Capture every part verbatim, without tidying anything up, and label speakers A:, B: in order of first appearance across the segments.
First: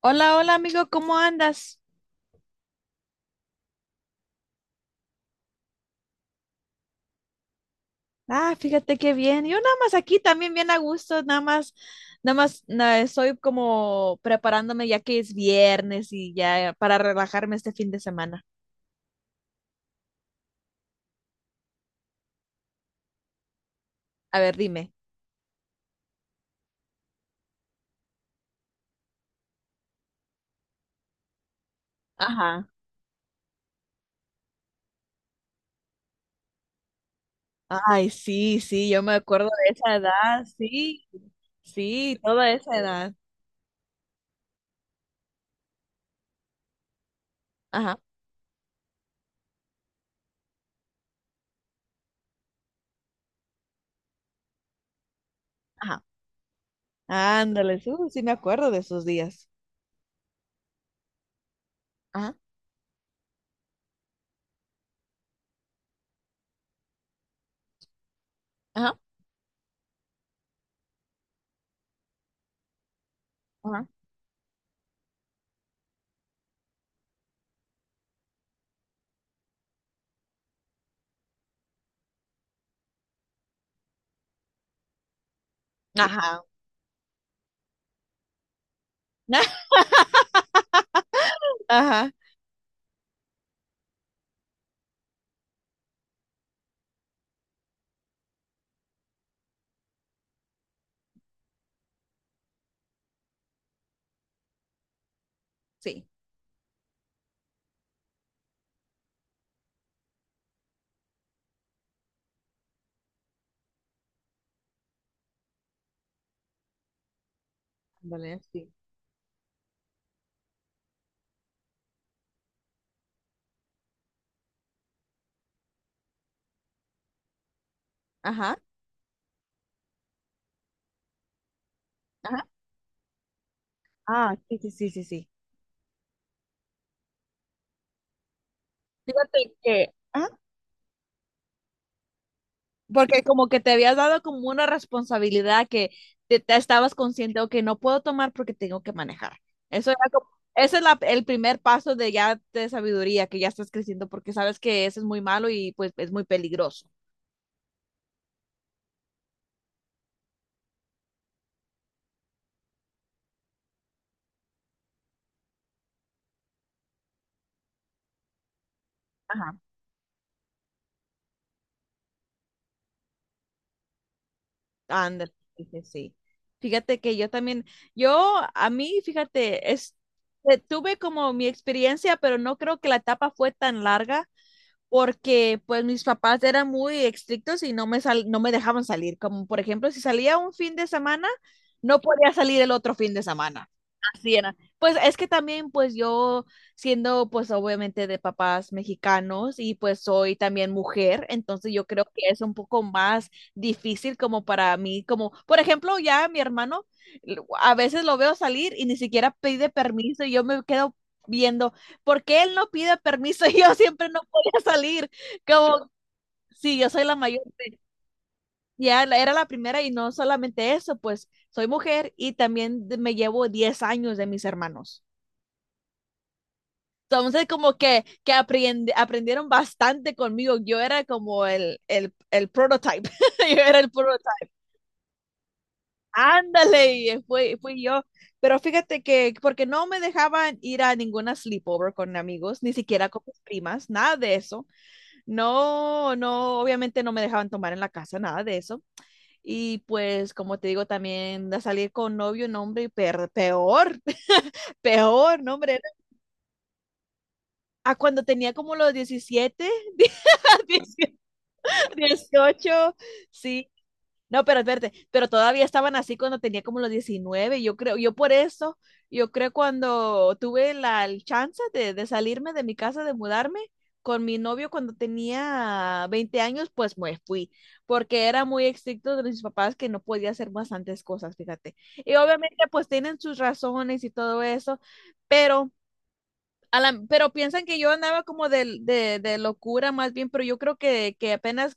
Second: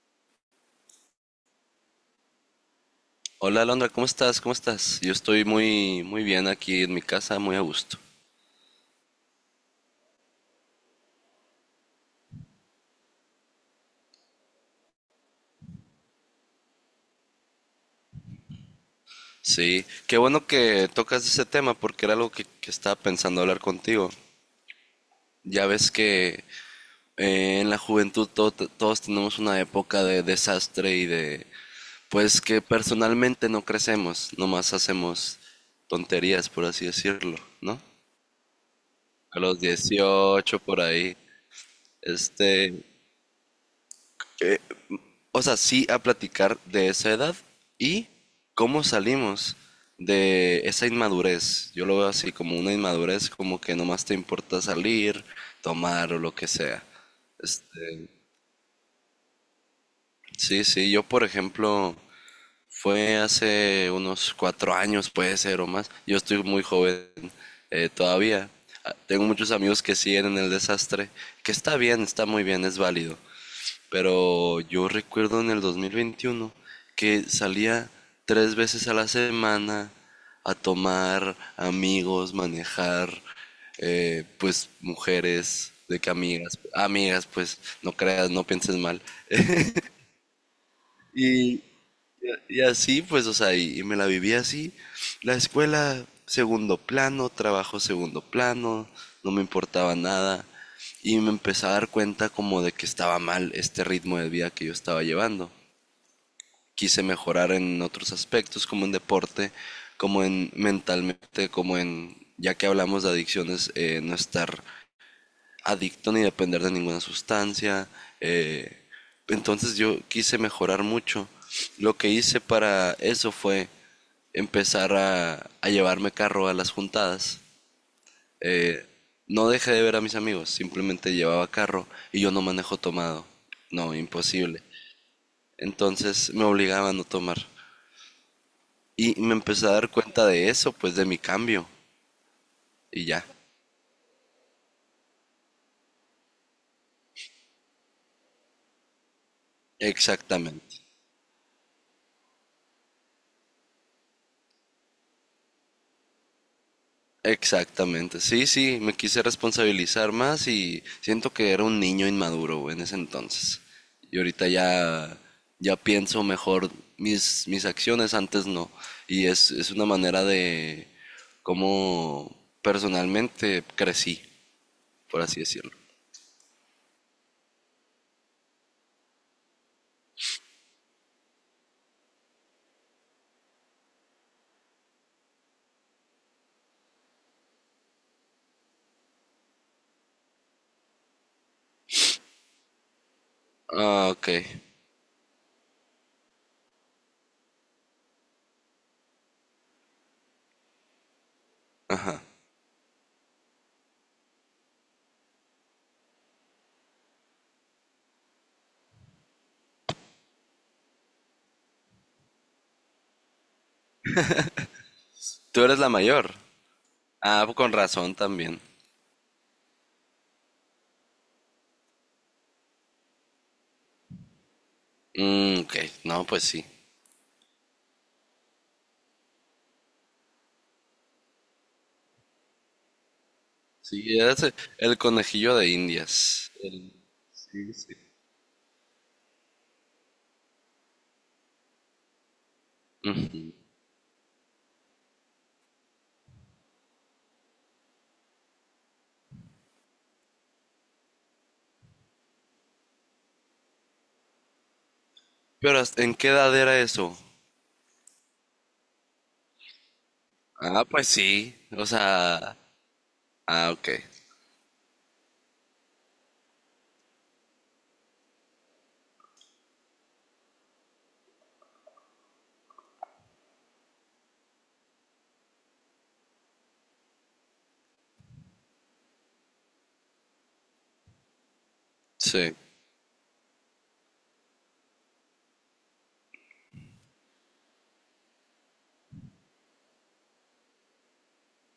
A: Hola, hola amigo, ¿cómo andas?
B: Hola Alondra, ¿cómo estás? ¿Cómo estás? Yo estoy muy, muy bien aquí en mi casa, muy a gusto.
A: Ah, fíjate qué bien. Yo nada más aquí también bien a gusto, nada más, nada más na- estoy como preparándome ya que es viernes y ya para relajarme este fin de semana.
B: Sí, qué bueno que tocas ese tema porque era algo que, que estaba pensando hablar contigo.
A: A ver, dime.
B: Ya ves que eh, en la juventud todo- te- todos tenemos una época de desastre y de, pues que
A: Ajá.
B: personalmente no crecemos, nomás hacemos tonterías, por así decirlo, ¿no?
A: Ay, sí, sí, yo me
B: A
A: acuerdo
B: los
A: de esa edad,
B: dieciocho por
A: sí,
B: ahí.
A: sí, toda esa
B: Este,
A: edad.
B: O sea, sí a platicar de esa edad
A: Ajá,
B: y cómo salimos de esa inmadurez. Yo lo veo así como una inmadurez, como que nomás te importa salir,
A: ajá.
B: tomar o lo que sea.
A: Ándale,
B: Este,
A: uh, sí me acuerdo de esos días.
B: sí, sí, yo por ejemplo,
A: Ajá,
B: fue hace unos cuatro años, puede ser o más. Yo estoy muy joven eh, todavía. Ah,
A: ajá,
B: tengo muchos amigos que siguen en el desastre, que está bien, está muy bien, es válido.
A: ajá.
B: Pero yo recuerdo en el dos mil veintiuno que salía tres veces a la semana a tomar amigos, manejar, eh, pues mujeres, de que
A: Ajá.
B: amigas, amigas, pues no creas, no pienses mal. Y,
A: Ajá,
B: y así, pues, o sea, y, y me la viví así. La escuela, segundo plano, trabajo, segundo plano, no me importaba nada. Y me empecé a dar cuenta como de que estaba mal este ritmo de vida que yo estaba llevando.
A: sí.
B: Quise mejorar en otros aspectos, como en deporte, como en mentalmente, como en, ya que hablamos de adicciones, eh, no estar adicto ni depender de ninguna sustancia.
A: Ándale, sí.
B: eh, entonces yo quise mejorar mucho. Lo que hice para eso fue empezar a, a llevarme carro a las juntadas.
A: Ajá.
B: Eh, no dejé de ver a mis amigos, simplemente llevaba carro y yo no manejo tomado. No,
A: Ah, sí,
B: imposible.
A: sí, sí, sí, sí.
B: Entonces me obligaba a no tomar. Y me
A: Fíjate
B: empecé a dar
A: que.
B: cuenta
A: Ah,
B: de eso, pues de mi cambio. Y
A: porque
B: ya.
A: como que te habías dado como una responsabilidad que te, te estabas consciente, ok, no puedo tomar porque tengo que manejar. Eso era como, ese es
B: Exactamente.
A: la- el primer paso de ya de sabiduría, que ya estás creciendo, porque sabes que eso es muy malo y pues es muy peligroso.
B: Exactamente. Sí, sí, me quise responsabilizar más y siento que era un niño inmaduro güey, en ese entonces. Y ahorita ya, ya pienso mejor mis, mis acciones, antes no. Y es,
A: Ajá.
B: es una manera de cómo personalmente crecí, por
A: Ándale,
B: así
A: sí,
B: decirlo.
A: sí. Sí. Fíjate que yo también, yo a mí, fíjate, es, eh, tuve como mi experiencia, pero no creo que la etapa fue tan larga porque pues mis papás eran muy estrictos y no me, sal- no me dejaban salir. Como por ejemplo, si salía un fin de semana, no podía salir el otro fin de semana.
B: Ah, ok.
A: Así era. Pues es que también pues yo siendo pues obviamente de papás mexicanos y pues soy también mujer, entonces yo creo
B: Ajá.
A: que es un poco más difícil como para mí, como por ejemplo ya mi hermano lo- a veces lo veo salir y ni siquiera pide permiso y yo me quedo viendo, ¿por qué él no pide permiso y yo siempre no a salir?
B: Tú eres la
A: Como,
B: mayor.
A: sí, yo soy la mayor,
B: Ah, con razón también.
A: ya la- era la primera y no solamente eso, pues soy mujer y también de- me llevo diez años de mis hermanos.
B: Mm, ok, no, pues sí.
A: Entonces, como que, que aprende- aprendieron bastante conmigo. Yo era como el, el, el prototype. Yo era el
B: Sí, era
A: prototype.
B: ese, el conejillo de Indias.
A: Ándale, y fui, fui yo. Pero fíjate que, porque no me dejaban ir a ninguna sleepover con amigos, ni siquiera con mis primas, nada de eso. No, no, obviamente no me dejaban tomar en la casa, nada de eso. Y pues, como te digo, también a salir con novio, nombre, y per- peor, peor,
B: Pero
A: nombre.
B: ¿hasta- ¿en qué edad era eso?
A: A cuando tenía como los diecisiete,
B: Ah, pues sí. O sea,
A: dieciocho, sí.
B: ah, ok.
A: No, pero espérate, pero todavía estaban así cuando tenía como los diecinueve, yo creo. Yo por eso, yo creo cuando tuve la el chance de, de salirme de mi casa, de mudarme con mi novio cuando tenía veinte años, pues me fui, porque era muy estricto de mis papás que no podía hacer bastantes cosas, fíjate. Y
B: Sí.
A: obviamente pues tienen sus razones y todo eso, pero a la- pero piensan que yo andaba como de, de, de locura más bien, pero yo creo que, que apenas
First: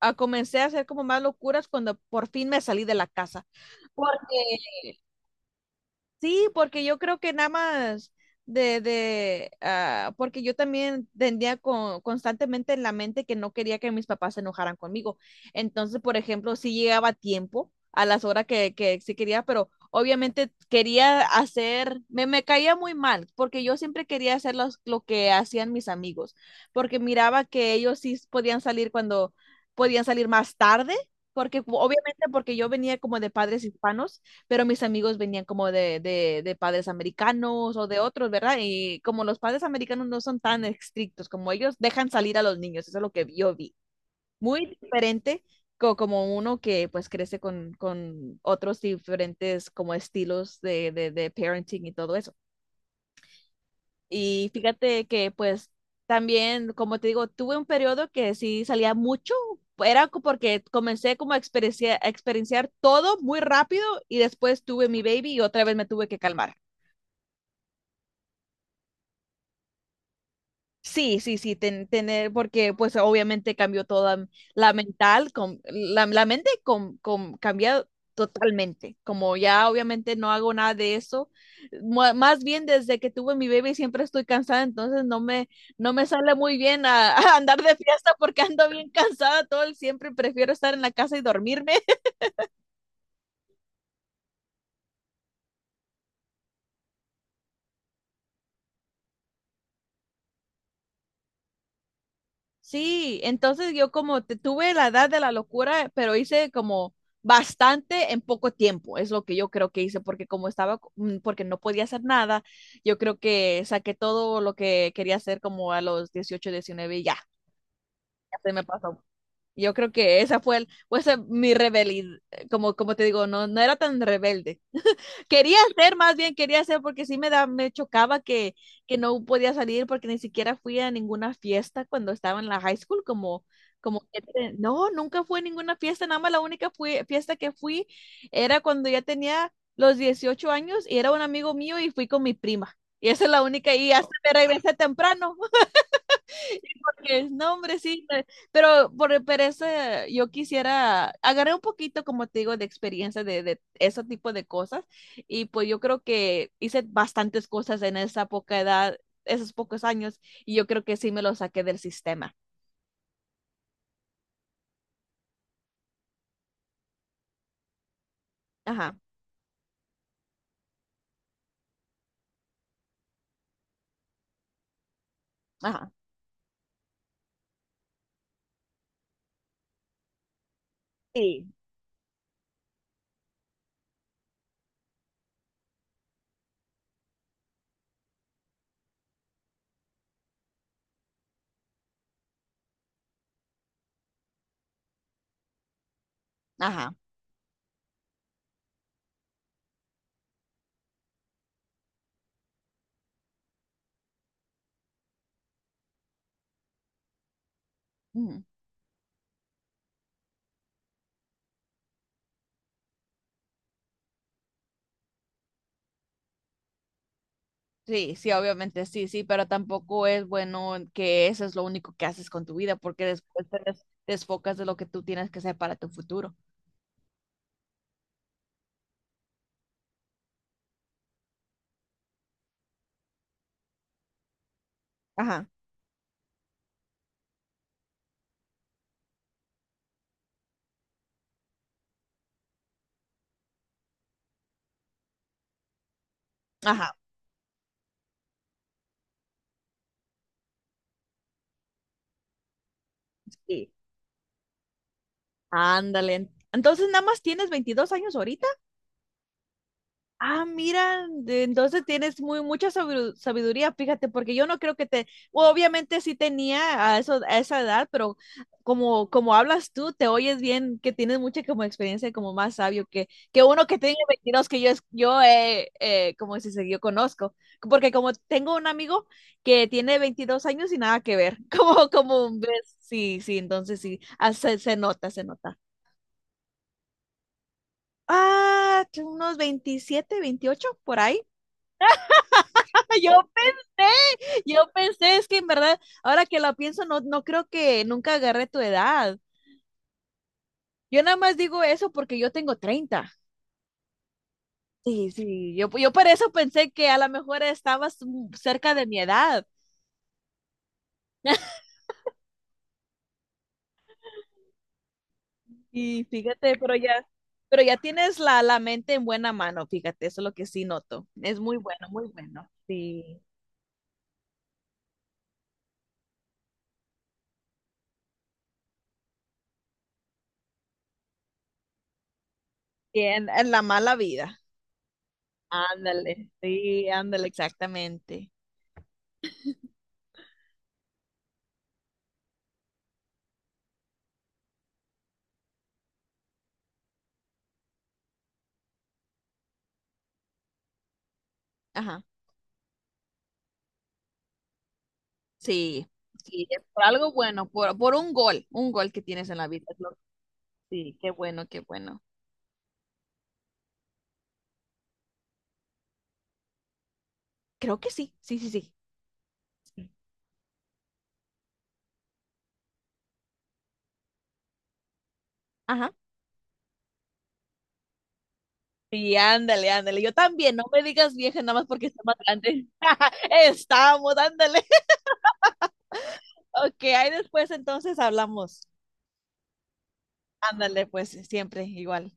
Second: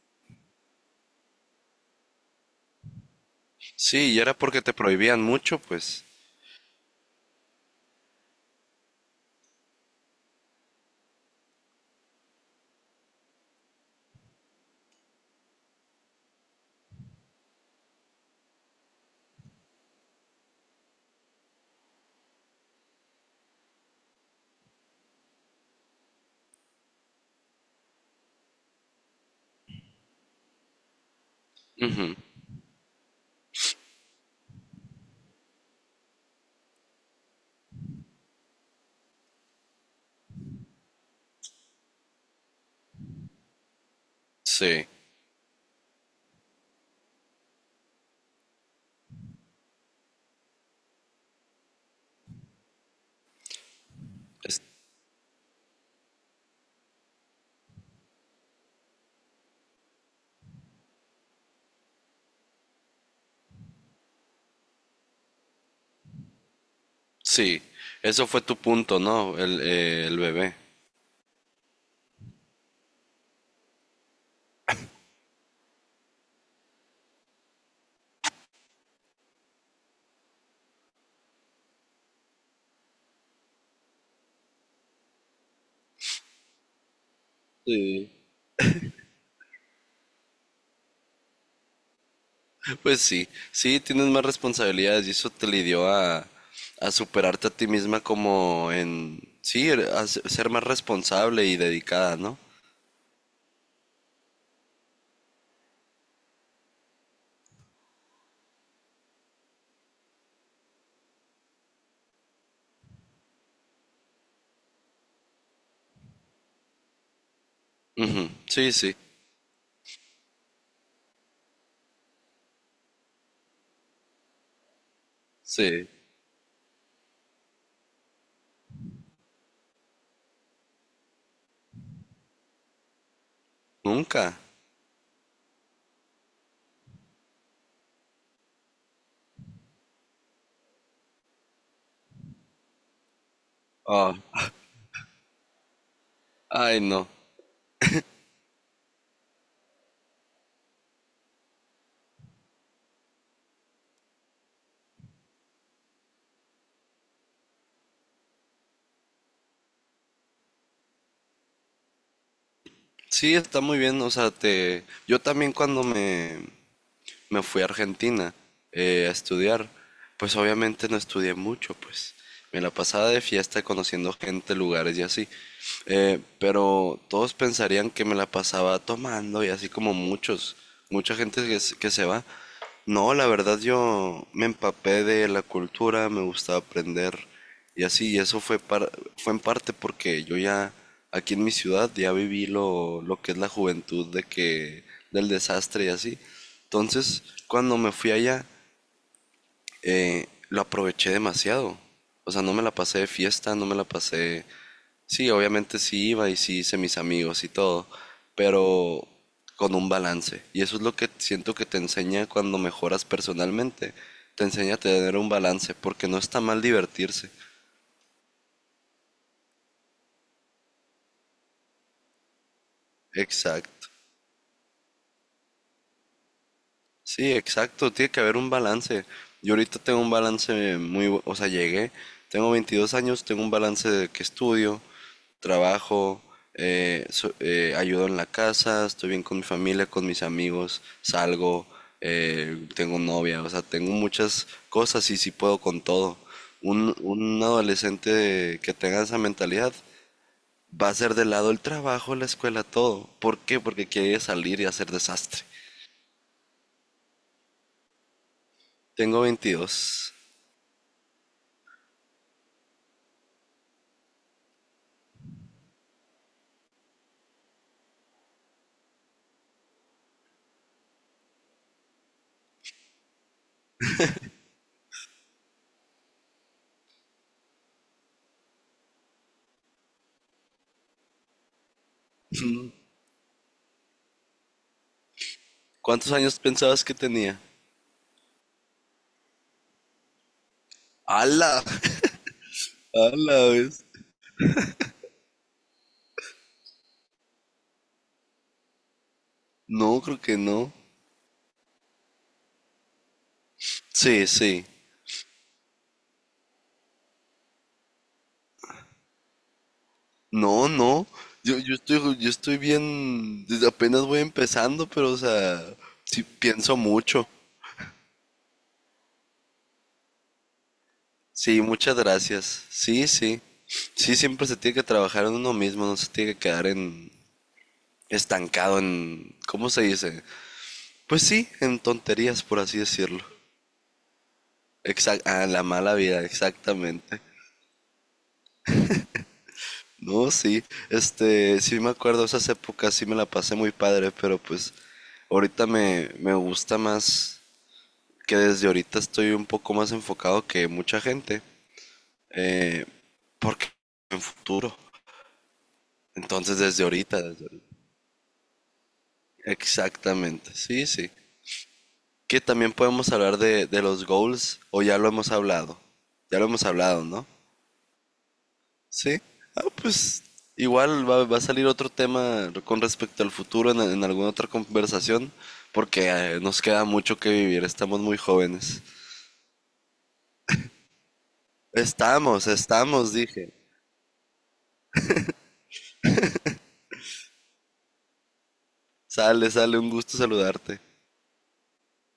A: a comencé a hacer como más locuras cuando por fin me salí de la casa.
B: Sí,
A: Porque
B: y era porque te prohibían mucho, pues.
A: Sí, porque yo creo que nada más de, de, ah, porque yo también tendría con- constantemente en la mente que no quería que mis papás se enojaran conmigo. Entonces, por ejemplo, sí llegaba a tiempo, a las horas que, que sí quería, pero obviamente quería hacer, me, me caía muy mal, porque yo siempre quería hacer los- lo que hacían mis amigos, porque miraba que ellos sí podían salir cuando podían salir más tarde, porque
B: Ujú,
A: obviamente porque yo venía como de padres hispanos pero mis amigos venían como de, de, de padres americanos o de otros, ¿verdad? Y como los padres americanos no son tan estrictos como ellos, dejan salir a los niños, eso es lo que yo vi. Muy
B: sí.
A: diferente co- como uno que pues crece con, con otros diferentes como estilos de, de, de parenting y todo eso. Y
B: Es-
A: fíjate que pues también, como te digo, tuve un periodo que sí salía mucho, era co- porque comencé como a experiencia- a experienciar todo muy rápido y después tuve mi baby y otra vez me tuve que calmar.
B: sí. Eso fue tu punto, ¿no? El, eh, el bebé.
A: Sí, sí, sí, ten- tener, porque pues obviamente cambió toda la mental, com- la, la mente com, com- cambia totalmente, como ya obviamente no hago nada de eso, mu- más bien desde que tuve mi baby siempre estoy cansada, entonces no me, no me sale muy bien a, a andar de
B: Sí.
A: fiesta porque ando bien cansada todo el siempre, prefiero estar en la casa y dormirme.
B: Pues sí. Sí, tienes más responsabilidades y eso te lidió a, a superarte a ti misma como en... Sí, a ser ser más responsable y dedicada, ¿no?
A: Sí, entonces yo como te- tuve la edad de la locura, pero hice como bastante en poco tiempo, es lo que yo creo que hice, porque como estaba, co- mm, porque no podía hacer nada, yo creo que saqué todo lo que quería hacer como a los dieciocho, diecinueve y ya,
B: Ujú,
A: ya se me
B: sí, sí.
A: pasó. Yo creo que esa fue el, fue esa mi rebelión, como, como te digo, no, no era tan rebelde, quería
B: Sí.
A: hacer, más bien quería hacer, porque sí me, da, me chocaba que, que no podía salir porque ni siquiera fui a ninguna fiesta cuando estaba en la high school, como, como que
B: Nunca.
A: te- no, nunca fui a ninguna fiesta, nada más la única fui- fiesta que fui era cuando ya tenía los dieciocho años y era un amigo mío y fui con mi prima. Y esa es la única, y hasta
B: Ah,
A: me regresé temprano.
B: ay, no.
A: Es, No, hombre, sí, pe- pero por, e, pero ese, yo quisiera, agarré un poquito, como te digo, de experiencia de, de ese tipo de cosas y pues yo creo que hice bastantes cosas en esa poca edad, esos pocos años y yo creo que sí me lo saqué del sistema.
B: Sí, está muy bien. O sea, te... yo también cuando me, me fui a Argentina
A: Ajá,
B: eh, a estudiar, pues obviamente no estudié mucho, pues me la pasaba de fiesta conociendo gente, lugares y así.
A: ajá,
B: Eh, pero todos pensarían que me la pasaba tomando y así como muchos, mucha gente
A: sí,
B: que, se- que se va. No, la verdad yo me empapé de la cultura, me gustaba aprender. Y así, eso fue, par- fue en parte porque yo ya, aquí en mi ciudad, ya viví lo, lo que es la juventud de que, del desastre y así.
A: ajá.
B: Entonces, cuando me fui allá, eh, lo aproveché demasiado. O sea, no me la pasé de fiesta, no me la pasé... Sí, obviamente sí iba y sí hice mis amigos y todo,
A: Ujú.
B: pero con un balance. Y eso es lo que siento que te enseña cuando mejoras personalmente. Te enseña a tener un balance, porque no está mal divertirse.
A: Sí, sí, obviamente sí, sí, pero tampoco es bueno que eso es lo único que haces con tu vida porque después te des-
B: Exacto.
A: desfocas de lo que tú tienes que hacer para tu futuro.
B: Sí, exacto, tiene que haber un balance. Yo ahorita tengo un balance muy, bu- o sea, llegué, tengo veintidós años, tengo un balance de que estudio,
A: Ajá,
B: trabajo, eh, so- eh, ayudo en la casa, estoy bien con mi familia, con mis amigos, salgo, eh, tengo novia, o sea, tengo muchas cosas y sí puedo con todo. Un,
A: ajá.
B: un adolescente que tenga esa mentalidad va a ser de lado el trabajo, la escuela, todo. ¿Por qué?
A: Sí.
B: Porque quiere salir y hacer desastre.
A: Ándale. Entonces, nada más tienes veintidós años ahorita.
B: Tengo veintidós.
A: Ah, mira, de- entonces tienes muy mucha sabidu- sabiduría, fíjate, porque yo no creo que te, obviamente sí tenía a eso, a esa edad, pero como, como hablas tú, te oyes bien, que tienes mucha como experiencia, y como más sabio que, que uno que tiene veintidós que yo, es- yo eh, eh, como si se yo conozco, porque como tengo un amigo que tiene veintidós años y nada que ver, como, como ves, sí, sí, entonces sí, ah, se se nota, se nota.
B: ¿Cuántos años pensabas que tenía?
A: Ah, que unos veintisiete, veintiocho por ahí.
B: ¡Hala!
A: Yo
B: ¡Hala, ves!
A: pensé, yo pensé, es que en verdad, ahora que lo pienso, no, no creo que nunca agarré tu edad.
B: No, creo que no.
A: Yo nada más digo eso porque yo tengo treinta.
B: Sí, sí.
A: Sí, sí. Yo, yo por eso pensé que a lo mejor estabas mm, cerca de mi edad.
B: No, no. Yo, yo estoy, yo estoy bien. Desde apenas voy empezando, pero, o sea,
A: Y
B: sí
A: fíjate, pero
B: pienso
A: ya,
B: mucho.
A: pero ya tienes la, la mente en buena mano, fíjate, eso es lo que sí noto. Es muy
B: Sí,
A: bueno,
B: muchas
A: muy bueno.
B: gracias. Sí,
A: Sí.
B: sí. Sí, siempre se tiene que trabajar en uno mismo, no se tiene que quedar en estancado en, ¿cómo se dice? Pues sí, en tonterías, por así
A: Y
B: decirlo.
A: en, en la mala vida.
B: Exact, ah, la mala vida,
A: Ándale, sí,
B: exactamente.
A: ándale, exactamente.
B: No, sí, este, sí me acuerdo, esas épocas sí me la pasé muy padre, pero pues ahorita me, me gusta más que desde ahorita estoy un poco más enfocado que mucha gente,
A: Ajá,
B: eh, porque en futuro,
A: sí, sí,
B: entonces
A: es por
B: desde
A: algo
B: ahorita, desde
A: bueno,
B: ahorita.
A: por, por un gol, un gol que tienes en la vida. es lo-
B: Exactamente, sí,
A: Sí,
B: sí.
A: qué bueno, qué bueno.
B: Que también podemos hablar de, de los goals, o ya lo hemos hablado, ya lo hemos hablado, ¿no?
A: Creo que sí, sí, sí, sí.
B: Sí. Ah,
A: Sí.
B: pues igual va, va a salir otro tema con respecto al futuro en, en alguna otra conversación,
A: Ajá.
B: porque eh, nos queda mucho que vivir, estamos muy jóvenes.
A: Sí, ándale, ándale. Yo también, no me digas vieja nada más porque está más
B: Estamos,
A: grande.
B: estamos, dije.
A: Estamos, ándale. Ok, ahí después entonces hablamos.
B: Sale, sale, un gusto saludarte.
A: Ándale, pues siempre igual.